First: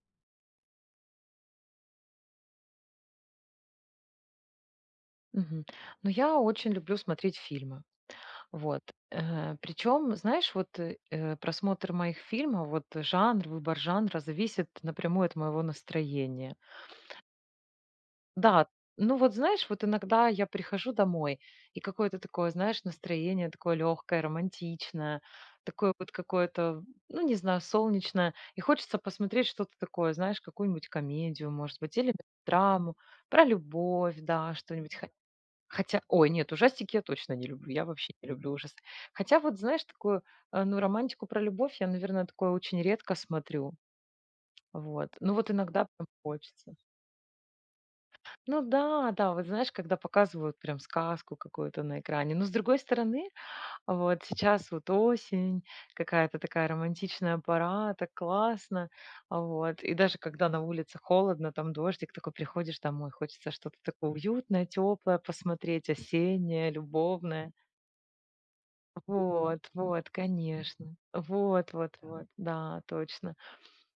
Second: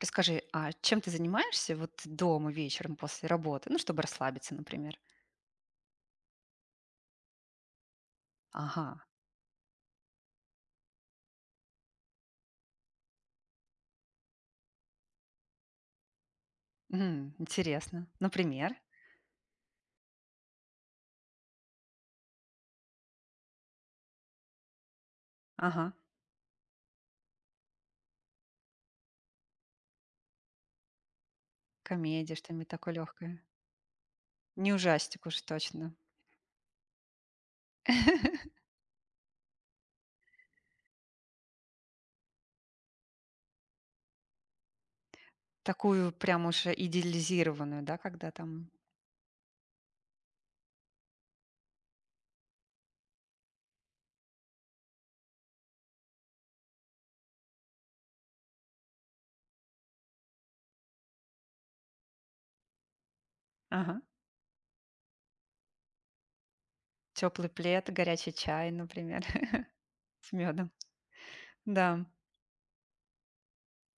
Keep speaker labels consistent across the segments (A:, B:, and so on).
A: Расскажи, а чем ты занимаешься вот дома вечером после работы? Ну, чтобы расслабиться, например.
B: Мгм. Ну, я очень люблю смотреть фильмы. Вот.
A: Ага.
B: Причем, знаешь, вот просмотр моих фильмов, вот жанр, выбор жанра зависит напрямую от моего настроения.
A: М, интересно.
B: Да,
A: Например?
B: ну вот знаешь, вот иногда я прихожу домой, и какое-то такое, знаешь, настроение такое легкое, романтичное,
A: Ага.
B: такое вот какое-то, ну не знаю, солнечное, и хочется посмотреть что-то такое, знаешь, какую-нибудь комедию, может быть, или
A: Комедия, что-нибудь такое
B: драму
A: легкое.
B: про любовь, да,
A: Не
B: что-нибудь.
A: ужастик уж точно.
B: Хотя, ой, нет, ужастики я точно не люблю. Я вообще не люблю ужасы. Хотя вот, знаешь, такую, ну, романтику про любовь я, наверное, такое очень редко смотрю. Вот. Ну вот иногда прям
A: Такую прям уж
B: хочется.
A: идеализированную, да, когда
B: Ну
A: там.
B: да, да, вот знаешь, когда показывают прям сказку какую-то на экране. Но с другой стороны, а вот сейчас вот осень, какая-то такая романтичная пора, так классно. А. Вот. И даже когда на улице холодно, там дождик, такой приходишь домой, хочется что-то
A: Ага.
B: такое уютное, теплое посмотреть, осеннее,
A: Теплый
B: любовное.
A: плед, горячий чай, например.
B: Вот, вот,
A: С медом.
B: конечно. Вот, вот.
A: Да.
B: Да. Вот. Да, точно.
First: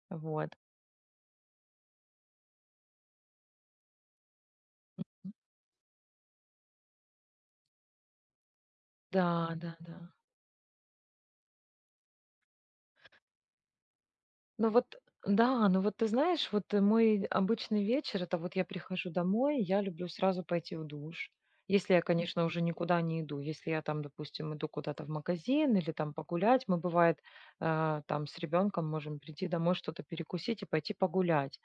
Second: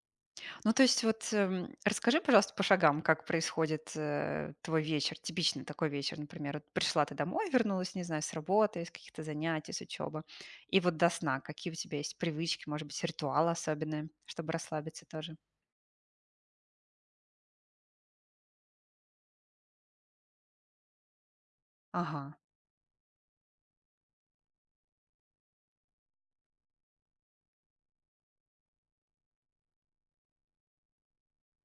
B: Вот.
A: Ну, то есть вот расскажи, пожалуйста, по шагам, как происходит твой вечер, типичный такой вечер, например. Вот пришла ты домой, вернулась, не знаю, с работы, с каких-то
B: Да,
A: занятий,
B: да,
A: с
B: да.
A: учебы. И вот до сна, какие у тебя есть привычки, может быть, ритуалы особенные, чтобы
B: Ну вот,
A: расслабиться тоже?
B: да, ну вот ты знаешь, вот мой обычный вечер, это вот я прихожу домой, я люблю сразу пойти в душ. Если я,
A: Ага,
B: конечно, уже никуда не иду, если я там, допустим, иду куда-то в магазин или там погулять, мы бывает там с ребенком можем прийти домой, что-то перекусить и пойти погулять.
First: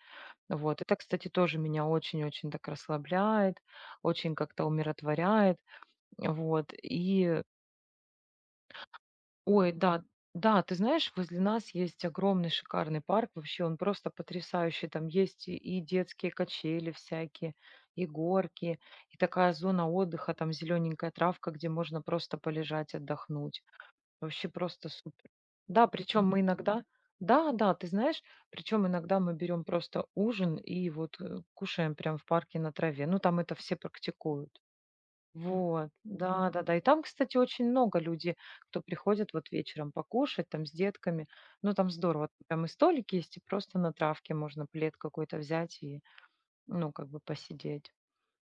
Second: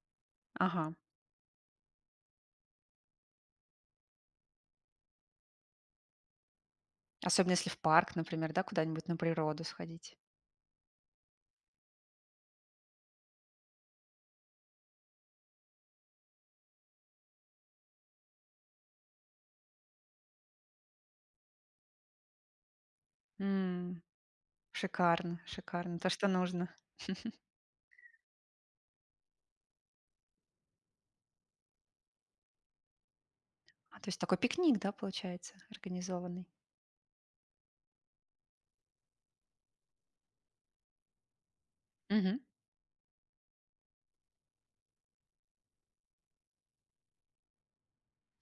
B: Вот.
A: ага.
B: Это, кстати, тоже меня очень-очень так расслабляет, очень как-то умиротворяет. Вот, и
A: Особенно если в парк, например, да, куда-нибудь на природу
B: ой, да,
A: сходить.
B: да, ты знаешь, возле нас есть огромный шикарный парк, вообще он просто потрясающий, там есть и детские качели всякие, и горки, и такая зона отдыха, там зелененькая травка, где можно просто полежать, отдохнуть.
A: М,
B: Вообще просто супер.
A: шикарно,
B: Да,
A: шикарно. То,
B: причем
A: что
B: мы
A: нужно.
B: иногда, да, да, ты знаешь, причем иногда мы берем просто ужин и вот кушаем прям в парке на траве. Ну, там это все
A: А, то есть такой
B: практикуют.
A: пикник, да, получается,
B: Вот,
A: организованный.
B: да-да-да. И там, кстати, очень много людей, кто приходит вот вечером покушать там с детками. Ну, там здорово, прям и столики есть, и просто на травке можно плед какой-то взять и, ну, как бы посидеть.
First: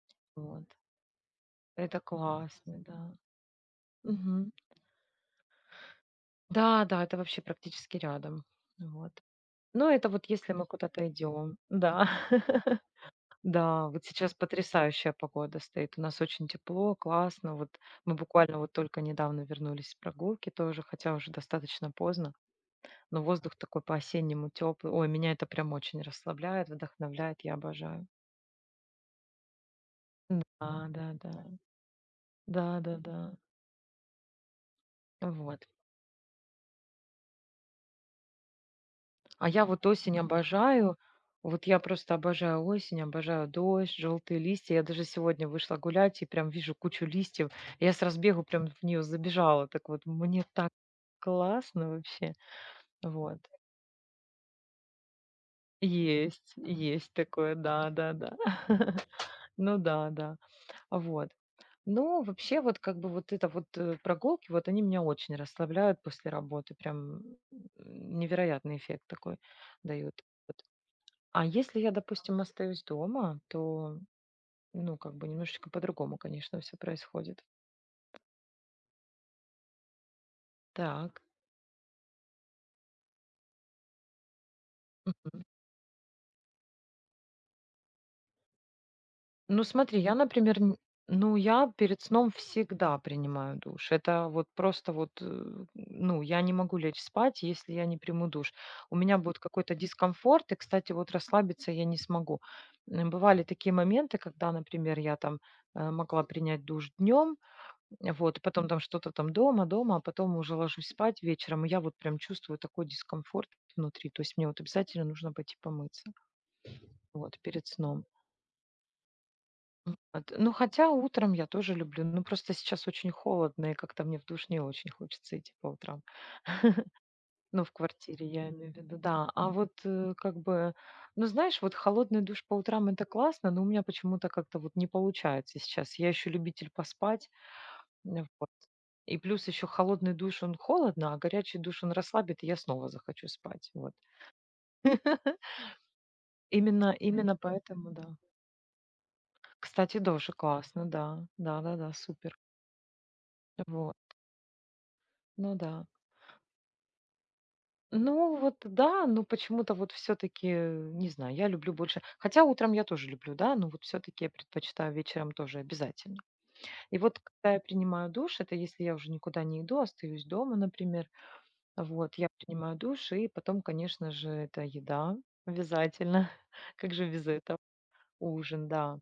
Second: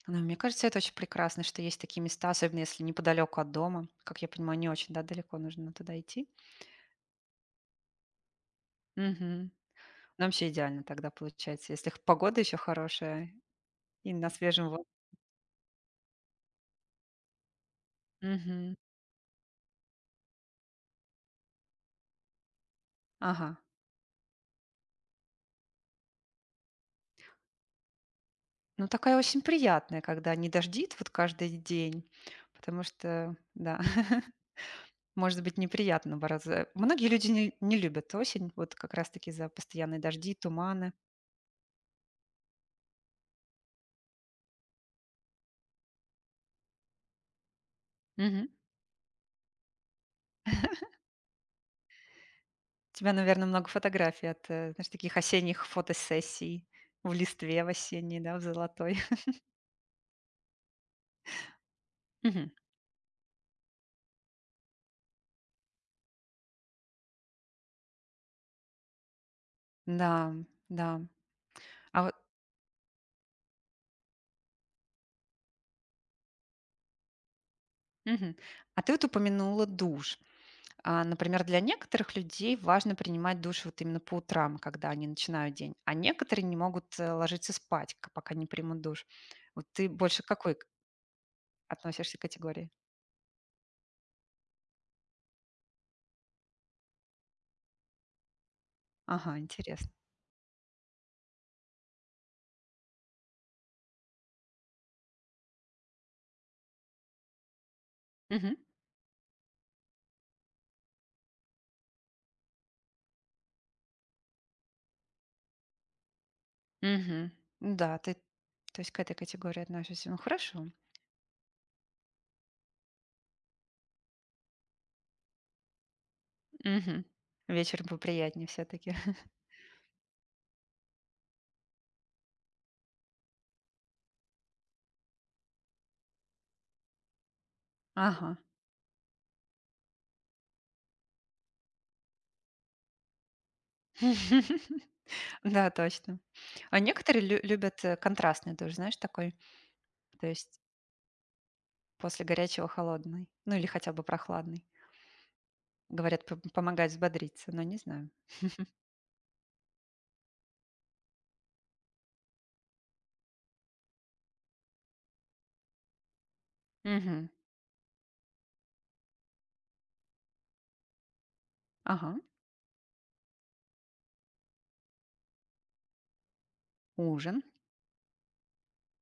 A: Ну, мне
B: Вот.
A: кажется, это очень прекрасно, что есть
B: Это
A: такие места, особенно
B: классно,
A: если
B: да.
A: неподалеку от дома. Как я
B: Мгм.
A: понимаю, не очень, да, далеко нужно туда идти.
B: Да-да, это вообще практически рядом. Вот.
A: Мгм.
B: Но это вот
A: Нам вообще
B: если мы
A: идеально
B: куда-то
A: тогда
B: идем.
A: получается, если
B: Да.
A: погода еще хорошая
B: Да, вот
A: и на
B: сейчас
A: свежем воздухе.
B: потрясающая погода стоит. У нас очень тепло, классно. Вот мы буквально вот
A: Мгм.
B: только недавно вернулись с прогулки тоже, хотя уже достаточно поздно. Но воздух
A: Ага.
B: такой по-осеннему теплый. Ой, меня это прям очень расслабляет, вдохновляет, я обожаю.
A: Ну, такая очень приятная, когда не
B: Да,
A: дождит
B: да,
A: вот
B: да.
A: каждый день,
B: Да,
A: потому
B: да, да.
A: что, да. Может быть
B: Вот.
A: неприятно бороться. Многие люди не любят осень, вот как раз-таки
B: А
A: за
B: я вот
A: постоянные
B: осень
A: дожди, туманы.
B: обожаю. Вот я просто обожаю осень, обожаю дождь, желтые листья. Я даже сегодня вышла гулять и прям вижу кучу листьев. Я с разбегу
A: Мгм.
B: прям в нее забежала. Так вот, мне так классно вообще.
A: У тебя,
B: Вот.
A: наверное, много фотографий знаешь, таких осенних
B: Есть,
A: фотосессий в
B: есть такое,
A: листве в
B: да, да,
A: осенней,
B: да.
A: да, в золотой.
B: Ну да, да. Вот. Ну,
A: Мгм.
B: вообще, вот как бы вот это вот прогулки, вот они меня очень расслабляют после работы. Прям невероятный эффект такой дают.
A: Да, да.
B: А если я,
A: А вот
B: допустим, остаюсь дома, то, ну, как бы немножечко по-другому, конечно, все происходит.
A: мгм. А ты вот упомянула душ. А,
B: Так.
A: например, для некоторых людей важно принимать душ вот именно по утрам, когда они
B: Мгм.
A: начинают день, а некоторые не могут ложиться спать, пока не примут душ.
B: Ну,
A: Вот ты
B: смотри, я,
A: больше к какой
B: например, ну, я перед
A: относишься
B: сном
A: категории?
B: всегда принимаю душ. Это вот просто вот, ну, я не могу лечь спать, если я не приму душ. У меня
A: Ага,
B: будет какой-то
A: интересно.
B: дискомфорт, и, кстати, вот расслабиться я не смогу. Бывали такие моменты, когда, например, я там могла принять душ днем. Вот, и
A: Мгм.
B: потом там что-то там дома, дома, а потом уже ложусь спать вечером, и я вот прям чувствую такой дискомфорт внутри. То есть мне вот обязательно нужно пойти помыться,
A: Мгм.
B: вот, перед
A: Да,
B: сном.
A: ты то есть, к этой категории относишься. Ну,
B: Вот. Ну,
A: хорошо.
B: хотя утром я тоже люблю. Ну, просто сейчас очень холодно, и как-то мне в душ не очень хочется идти по утрам.
A: Мгм.
B: Ну, в
A: Вечер
B: квартире
A: поприятнее
B: я
A: все
B: имею в
A: таки
B: виду, да. А вот как бы, ну, знаешь, вот холодный душ по утрам — это классно, но у меня почему-то как-то вот не получается сейчас. Я еще любитель поспать. Ну
A: Ага.
B: вот. И плюс еще холодный душ, он холодно, а горячий душ, он расслабит, и я снова захочу спать. Вот.
A: Да, точно. А
B: Именно,
A: некоторые
B: именно
A: лю любят,
B: поэтому, да.
A: контрастный душ, знаешь, такой,
B: Кстати,
A: то
B: тоже
A: есть
B: классно, да. Да-да-да,
A: после
B: супер.
A: горячего холодный, ну или хотя
B: Вот.
A: бы прохладный.
B: Ну да.
A: Говорят, п помогает взбодриться, но не знаю.
B: Ну вот, да, но почему-то вот все-таки, не знаю, я люблю больше. Хотя утром я тоже люблю, да, но вот все-таки я предпочитаю вечером тоже обязательно. И вот
A: Мгм.
B: когда я принимаю душ, это если я уже никуда не иду, остаюсь дома, например. Вот,
A: Ага.
B: я принимаю душ, и потом, конечно же, это еда обязательно. Как же без
A: Ужин.
B: этого? Ужин, да.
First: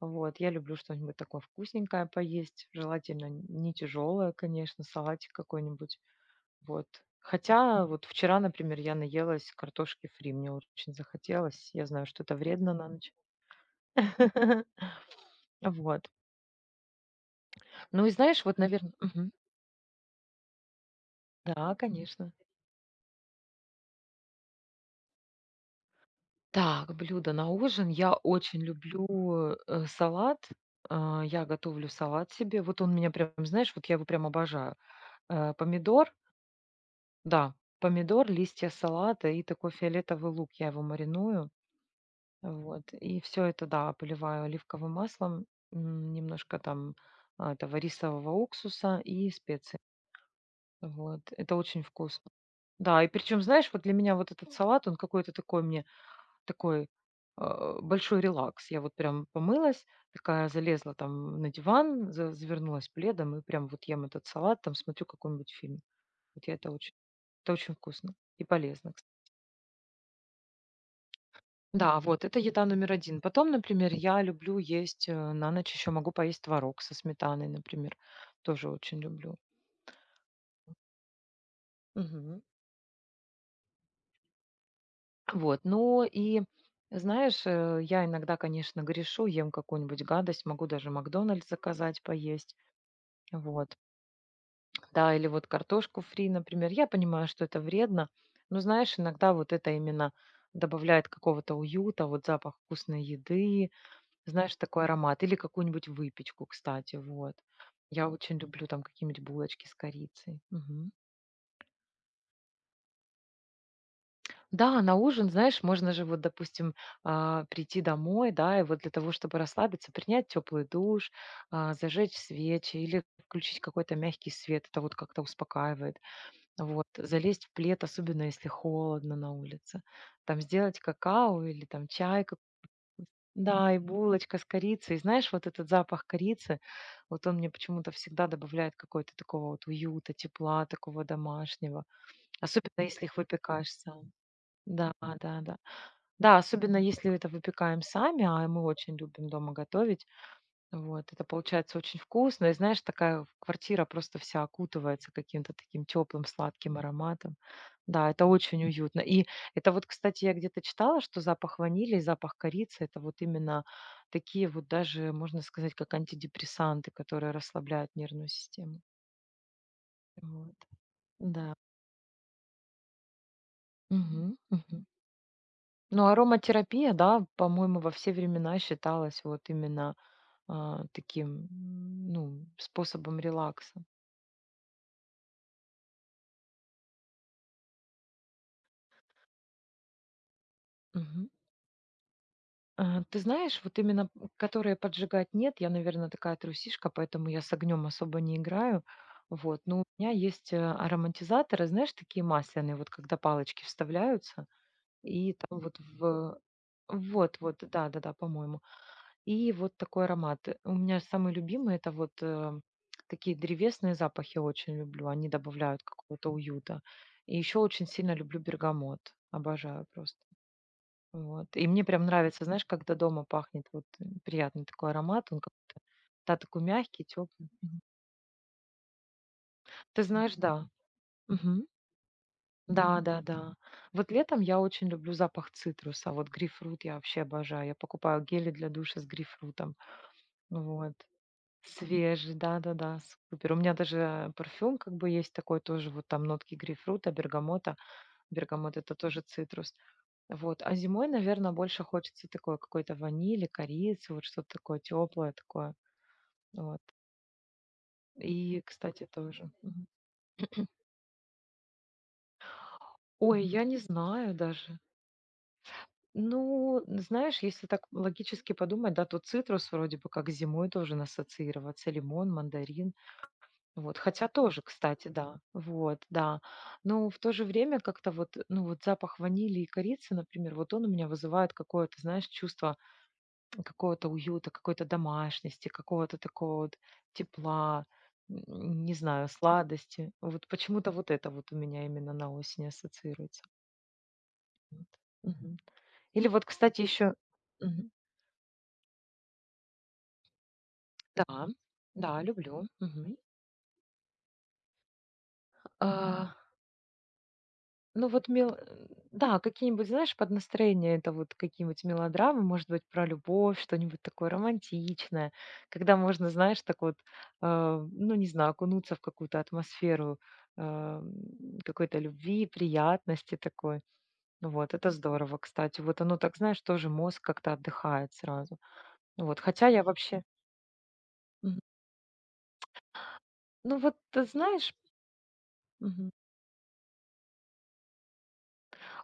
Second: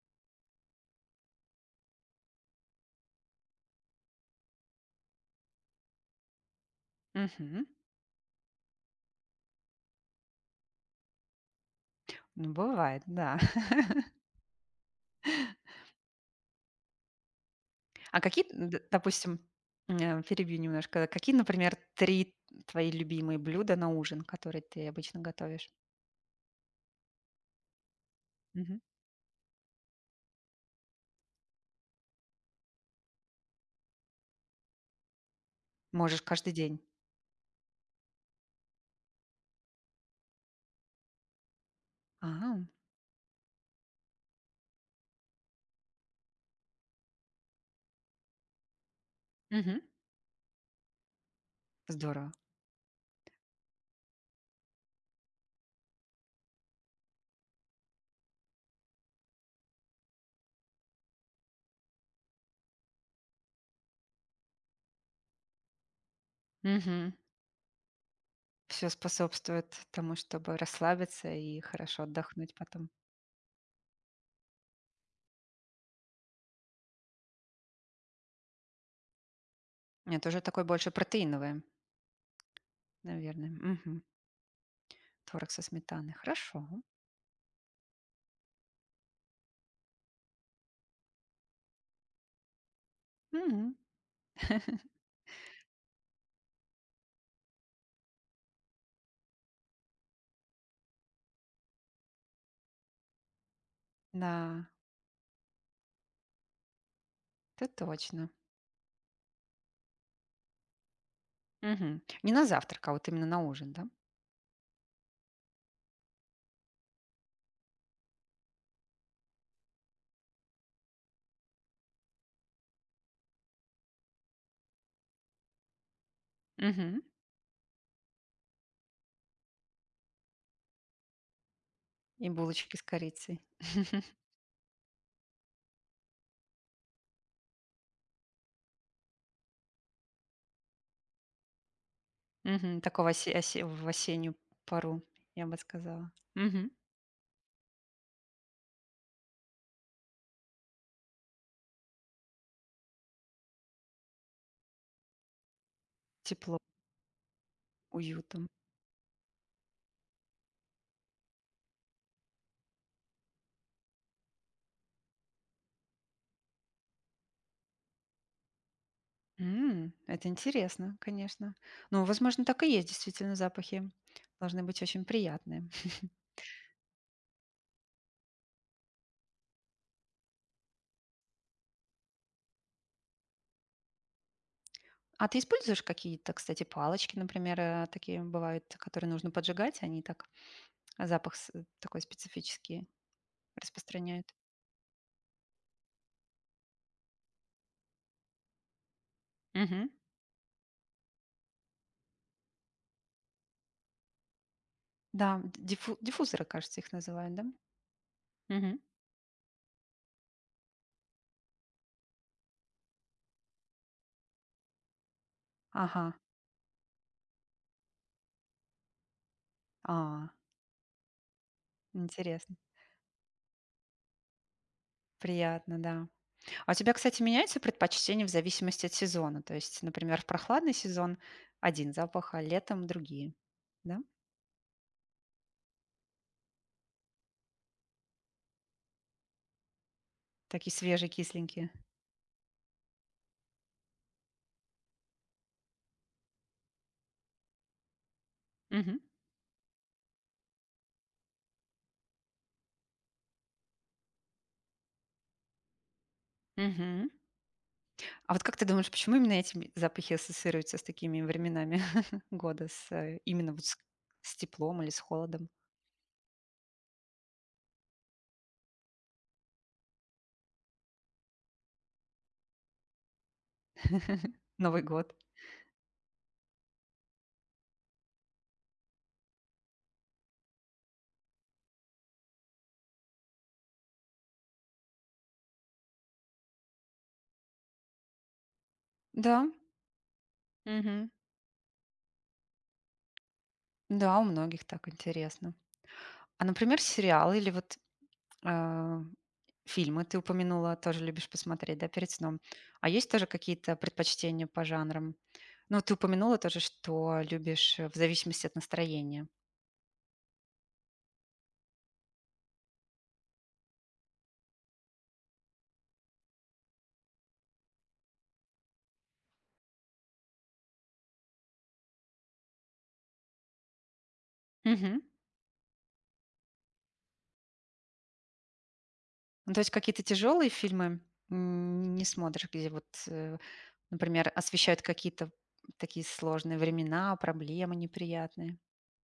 B: Вот, я люблю что-нибудь такое вкусненькое поесть, желательно не тяжелое, конечно, салатик какой-нибудь. Вот.
A: Мгм.
B: Хотя вот вчера, например, я наелась картошки фри, мне очень захотелось. Я знаю, что это
A: Ну,
B: вредно на
A: бывает,
B: ночь.
A: да.
B: Вот. Ну и
A: А какие,
B: знаешь, вот,
A: д
B: наверное...
A: допустим, перебью немножко, какие,
B: Да,
A: например,
B: конечно.
A: 3 твои любимые блюда на ужин, которые ты обычно готовишь?
B: Так, блюдо на ужин. Я очень
A: Мгм.
B: люблю, салат. А, я готовлю салат себе. Вот он меня прям, знаешь, вот я его прям обожаю. Помидор,
A: Можешь каждый день.
B: да, помидор, листья салата и такой фиолетовый лук. Я его мариную.
A: Ага.
B: Вот. И все это, да, поливаю оливковым маслом, немножко там этого рисового уксуса и специи.
A: Мгм.
B: Вот. Это очень вкусно.
A: Здорово.
B: Да, и причем, знаешь, вот для меня вот этот салат, он какой-то такой мне такой, большой релакс. Я вот прям помылась, такая залезла там на диван, завернулась пледом и прям вот ем этот салат, там смотрю какой-нибудь фильм. Вот я
A: Мгм.
B: это очень вкусно и
A: Всё
B: полезно.
A: способствует тому, чтобы расслабиться и
B: Да,
A: хорошо
B: вот это
A: отдохнуть
B: еда
A: потом.
B: номер один. Потом, например, я люблю есть на ночь еще могу поесть творог со сметаной, например, тоже очень люблю.
A: Это уже такой больше протеиновый,
B: Мгм.
A: наверное. Мгм. Творог со
B: Вот, ну
A: сметаной.
B: и
A: Хорошо.
B: знаешь, я иногда, конечно, грешу, ем какую-нибудь гадость, могу даже Макдональдс заказать поесть.
A: Мгм.
B: Вот. Да, или вот картошку фри, например. Я понимаю, что это вредно, но, знаешь, иногда вот это именно добавляет какого-то уюта, вот запах вкусной еды, знаешь,
A: Да,
B: такой аромат. Или какую-нибудь выпечку, кстати, вот.
A: это
B: Я
A: точно.
B: очень люблю там какие-нибудь булочки с корицей. Мгм.
A: Мгм. Не на завтрак, а вот именно на ужин, да?
B: Да, на ужин, знаешь, можно же вот, допустим, прийти домой, да, и вот для того, чтобы расслабиться, принять теплый душ, зажечь свечи или включить какой-то мягкий свет. Это вот как-то успокаивает. Вот,
A: Мгм.
B: залезть в плед, особенно если холодно на улице, там сделать какао или там чай,
A: И
B: как-
A: булочки с корицей.
B: да, и булочка с корицей. Знаешь, вот этот запах корицы, вот он мне почему-то всегда добавляет какой-то такого вот уюта, тепла, такого домашнего.
A: Мгм.
B: Особенно если
A: Такого
B: их
A: осе осе
B: выпекаешь
A: в
B: сам.
A: осеннюю
B: Да,
A: пору,
B: да,
A: я
B: да.
A: бы сказала.
B: Да,
A: Мгм.
B: особенно если это выпекаем сами, а мы очень любим дома готовить, вот, это получается очень вкусно. И знаешь, такая квартира просто вся окутывается каким-то таким теплым
A: Тепло,
B: сладким ароматом. Да, это
A: уютом.
B: очень уютно. И это вот, кстати, я где-то читала, что запах ванили и запах корицы — это вот именно такие вот даже, можно сказать, как антидепрессанты, которые расслабляют нервную систему.
A: М, это
B: Вот.
A: интересно, конечно.
B: Да.
A: Ну, возможно, так и есть, действительно, запахи
B: Мгм.
A: должны быть
B: Мгм.
A: очень приятные.
B: Ну, ароматерапия, да, по-моему, во все времена считалась вот именно таким, ну, способом релакса.
A: А ты используешь какие-то, кстати, палочки, например, такие бывают, которые нужно поджигать, они так
B: Мгм.
A: запах такой специфический
B: А, ты знаешь, вот именно,
A: распространяют?
B: которые поджигать нет. Я, наверное, такая трусишка, поэтому я с огнем особо не играю. Вот, но у
A: Мгм.
B: меня есть, ароматизаторы, знаешь, такие масляные, вот когда палочки вставляются, и
A: Да,
B: там вот в
A: диффузоры, кажется, их называют,
B: вот,
A: да?
B: вот, да-да-да, по-моему.
A: Мгм.
B: И вот такой аромат. У меня самый любимый — это вот, такие древесные запахи очень люблю, они добавляют
A: Ага.
B: какого-то уюта. И еще очень сильно люблю бергамот, обожаю просто.
A: А,
B: Вот. И мне прям нравится,
A: интересно.
B: знаешь, когда дома пахнет, вот приятный такой аромат, он
A: Приятно,
B: как-то,
A: да.
B: да, такой
A: А у тебя,
B: мягкий,
A: кстати,
B: теплый.
A: меняются предпочтения в зависимости от сезона? То есть,
B: Ты
A: например, в
B: знаешь, да.
A: прохладный сезон
B: Мгм.
A: один запах, а летом
B: Да, да,
A: другие,
B: да.
A: да?
B: Вот летом я очень люблю запах цитруса. Вот грейпфрут я вообще обожаю. Я покупаю гели для душа с грейпфрутом.
A: Такие
B: Вот.
A: свежие, кисленькие.
B: Свежий, да, да, да, супер. У меня даже парфюм как бы есть такой тоже, вот там нотки грейпфрута, бергамота. Бергамот — это
A: Мгм.
B: тоже цитрус. Вот. А зимой, наверное, больше хочется такой какой-то ванили, корицы, вот что-то такое теплое такое. Вот.
A: Мгм. А вот как
B: И,
A: ты думаешь,
B: кстати,
A: почему именно
B: тоже.
A: эти
B: Мгм.
A: запахи ассоциируются с такими временами года, с
B: Ой,
A: именно
B: я
A: вот
B: не знаю
A: с
B: даже.
A: теплом или с холодом?
B: Ну, знаешь, если так логически подумать, да, то цитрус вроде бы как зимой должен ассоциироваться, лимон, мандарин, вот, хотя тоже,
A: Новый
B: кстати,
A: год.
B: да, вот, да, но в то же время как-то вот, ну, вот запах ванили и корицы, например, вот он у меня вызывает какое-то, знаешь, чувство какого-то уюта, какой-то домашности, какого-то такого вот тепла, не знаю,
A: Да.
B: сладости. Вот почему-то
A: Мгм.
B: вот это вот у меня именно на осень ассоциируется.
A: Да, у многих
B: Вот.
A: так интересно.
B: Мгм. Или вот,
A: А, например,
B: кстати, еще...
A: сериалы или вот э, Фильмы ты упомянула, тоже любишь
B: Да,
A: посмотреть, да, перед
B: да,
A: сном.
B: люблю.
A: А есть тоже какие-то предпочтения по жанрам? Ну, ты
B: Мгм.
A: упомянула тоже, что любишь в
B: Ну вот
A: зависимости от настроения.
B: да, какие-нибудь, знаешь, под настроение это вот какие-нибудь мелодрамы, может быть, про любовь, что-нибудь такое романтичное, когда можно, знаешь, так вот, ну не знаю, окунуться в какую-то атмосферу, какой-то любви, приятности такой. Вот, это
A: Мгм.
B: здорово, кстати. Вот оно так, знаешь, тоже мозг как-то отдыхает сразу. Вот,
A: Ну, то
B: хотя
A: есть
B: я
A: какие-то
B: вообще
A: тяжелые фильмы
B: мгм.
A: не смотришь, где вот,
B: Ну вот, ты
A: например,
B: знаешь
A: освещают какие-то такие
B: мгм.
A: сложные времена, проблемы неприятные.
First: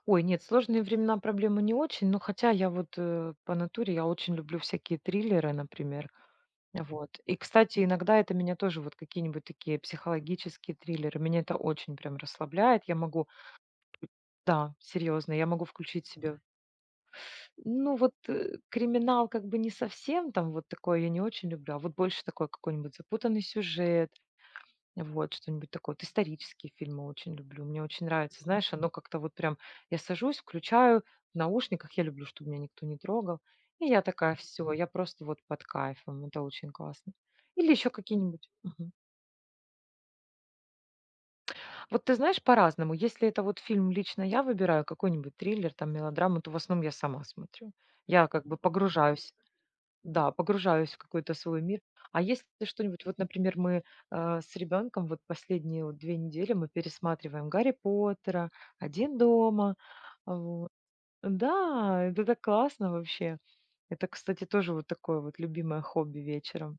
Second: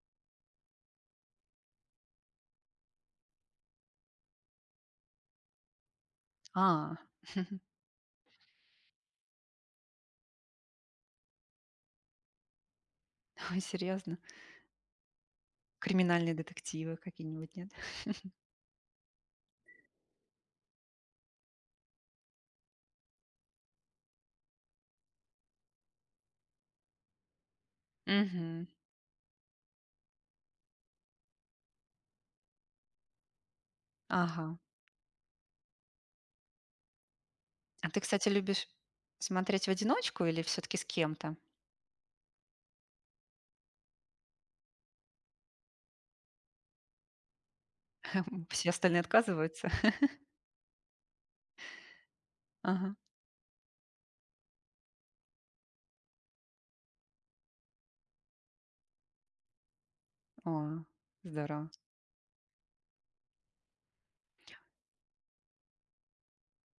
B: Ой, нет, сложные времена проблемы не очень, но хотя я вот по натуре я очень люблю всякие триллеры, например.
A: А,
B: Вот. И, кстати, иногда это меня тоже вот какие-нибудь такие психологические триллеры, меня это очень прям расслабляет. Я могу,
A: серьезно?
B: да, серьезно, я могу включить
A: Криминальные
B: себе,
A: детективы какие-нибудь, нет?
B: ну вот криминал как бы не совсем там вот такое я не очень люблю, а вот больше такой какой-нибудь запутанный сюжет, вот, что-нибудь такое. Вот исторические фильмы очень люблю. Мне очень нравится.
A: Мгм.
B: Знаешь, оно как-то вот прям... Я сажусь, включаю в наушниках. Я люблю, чтобы меня никто не трогал. И я такая,
A: Ага.
B: все, я просто вот под кайфом. Это очень классно. Или
A: А
B: еще
A: ты, кстати,
B: какие-нибудь.
A: любишь
B: Мгм.
A: смотреть в одиночку или все-таки с кем-то?
B: Вот ты знаешь, по-разному. Если это вот фильм лично я выбираю, какой-нибудь триллер, там, мелодраму, то в основном я сама смотрю. Я
A: М,
B: как бы
A: все остальные
B: погружаюсь.
A: отказываются?
B: Да, погружаюсь в какой-то свой мир. А есть ли
A: Ага.
B: что-нибудь, вот, например, мы, с ребенком вот последние вот 2 недели мы пересматриваем "Гарри Поттера", "Один дома". Вот.
A: О, здорово.
B: Да, это так классно вообще. Это, кстати, тоже вот такое вот любимое хобби вечером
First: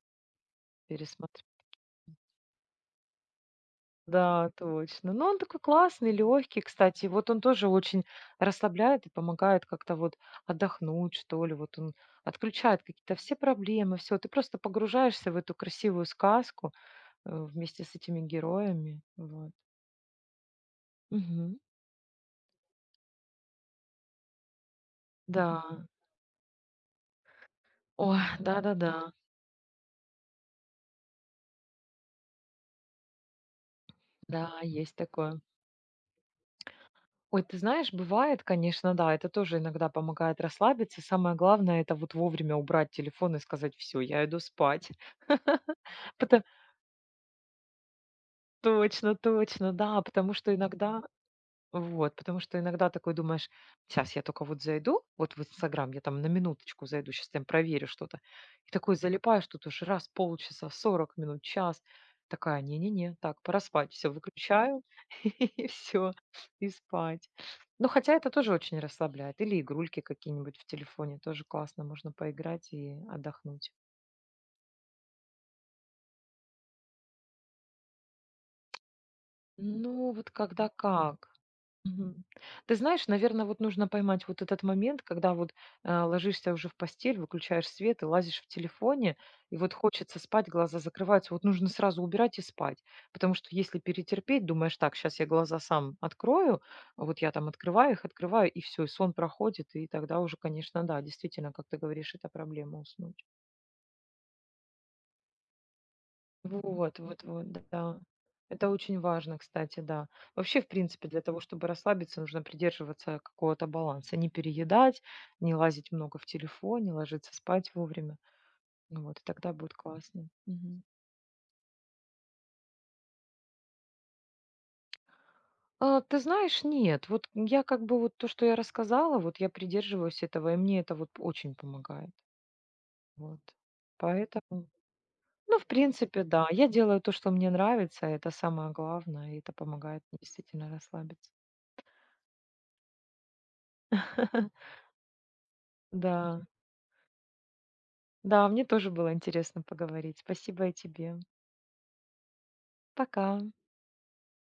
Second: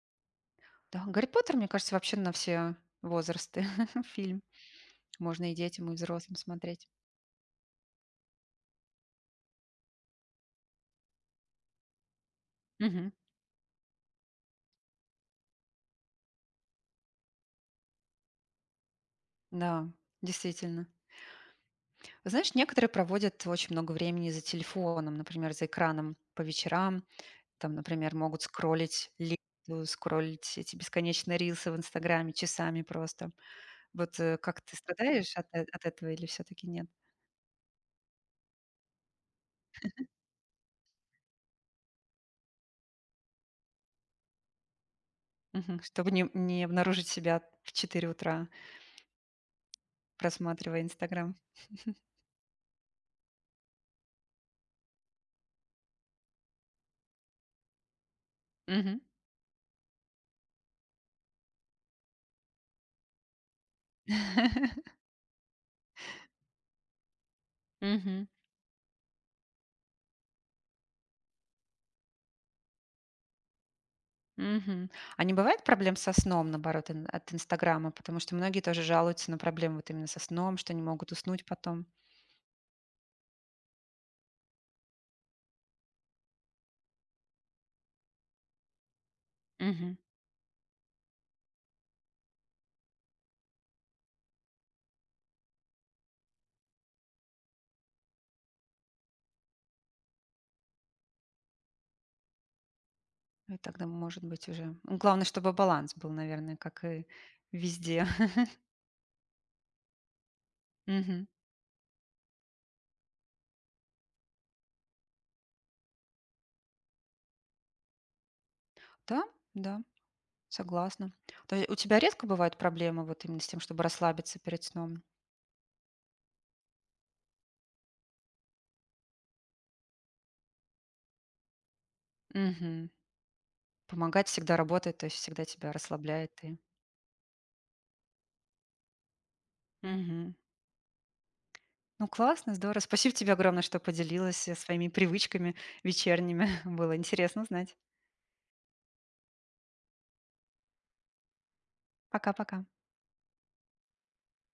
A: Да, «Гарри
B: пересмотреть.
A: Поттер», мне кажется, вообще на все возрасты фильм.
B: Да, точно. Но он
A: Можно и
B: такой
A: детям, и
B: классный,
A: взрослым
B: легкий,
A: смотреть.
B: кстати. Вот он тоже очень расслабляет и помогает как-то вот отдохнуть, что ли. Вот он отключает
A: Мгм.
B: какие-то все проблемы, все. Ты просто погружаешься в эту красивую сказку. Вместе с этими героями. Вот.
A: Да, действительно.
B: Мгм.
A: Знаешь, некоторые проводят очень много времени за телефоном, например,
B: Да.
A: за экраном по вечерам. Там, например,
B: Ой,
A: могут
B: да-да-да.
A: скроллить ленту, скроллить эти бесконечные рилсы в «Инстаграме» часами просто. Вот, как
B: Да,
A: ты
B: есть
A: страдаешь
B: такое.
A: от этого или все таки нет?
B: Ой, ты знаешь, бывает, конечно, да, это тоже иногда помогает расслабиться. Самое главное — это вот вовремя убрать телефон и сказать: "Все, я иду спать".
A: Мгм. Чтобы не
B: Пото
A: не обнаружить себя в 4 утра.
B: точно, точно, да, потому что
A: Просматривая
B: иногда
A: «Инстаграм».
B: вот, потому что иногда такой думаешь: "Сейчас я только вот зайду, вот в "Инстаграм", я там на минуточку зайду, сейчас там проверю что-то". И такой
A: Мгм.
B: залипаешь, тут уж раз полчаса, 40 минут, час. Такая: "Не-не-не, так, пора спать". Всё, выключаю и все и спать. Но хотя
A: Мгм.
B: это тоже очень расслабляет. Или игрульки какие-нибудь в телефоне тоже классно, можно поиграть и отдохнуть.
A: Мгм. А не бывает проблем со сном, наоборот, ин от «Инстаграма»? Потому что многие тоже жалуются на проблемы вот именно
B: Ну,
A: со
B: вот
A: сном,
B: когда
A: что не могут
B: как.
A: уснуть потом.
B: Мгм. Ты знаешь, наверное, вот нужно поймать вот этот момент, когда вот ложишься уже в постель, выключаешь свет и лазишь в телефоне, и вот
A: Мгм.
B: хочется спать, глаза закрываются, вот нужно сразу убирать и спать. Потому что если перетерпеть, думаешь, так, сейчас я глаза сам открою, а вот я там открываю их, открываю, и все, и сон проходит, и тогда уже, конечно, да, действительно, как ты говоришь, это проблема уснуть.
A: И тогда, может быть, уже, ну, главное, чтобы баланс был, наверное, как
B: Вот,
A: и
B: вот, вот, да.
A: везде.
B: Это очень важно, кстати, да. Вообще, в принципе, для
A: Мгм.
B: того, чтобы расслабиться, нужно придерживаться какого-то баланса. Не переедать, не лазить много в телефоне, ложиться спать вовремя. Ну вот,
A: Да,
B: и тогда будет
A: да,
B: классно. Мгм.
A: согласна. То е у тебя редко бывают проблемы вот именно с тем, чтобы расслабиться перед сном?
B: А, ты знаешь, нет, вот я как бы вот то, что я рассказала, вот я придерживаюсь этого, и мне это вот очень помогает.
A: Мгм.
B: Вот.
A: Помогать всегда
B: Поэтому,
A: работает, то есть всегда
B: ну, в
A: тебя
B: принципе,
A: расслабляет,
B: да,
A: и.
B: я делаю то, что мне нравится, это самое главное, и это помогает мне
A: Мгм.
B: действительно расслабиться.
A: Ну, классно, здорово. Спасибо тебе огромное, что поделилась своими привычками
B: Да.
A: вечерними. Было интересно знать.
B: Да, мне тоже было интересно поговорить. Спасибо и тебе.
A: Пока-пока.
B: Пока.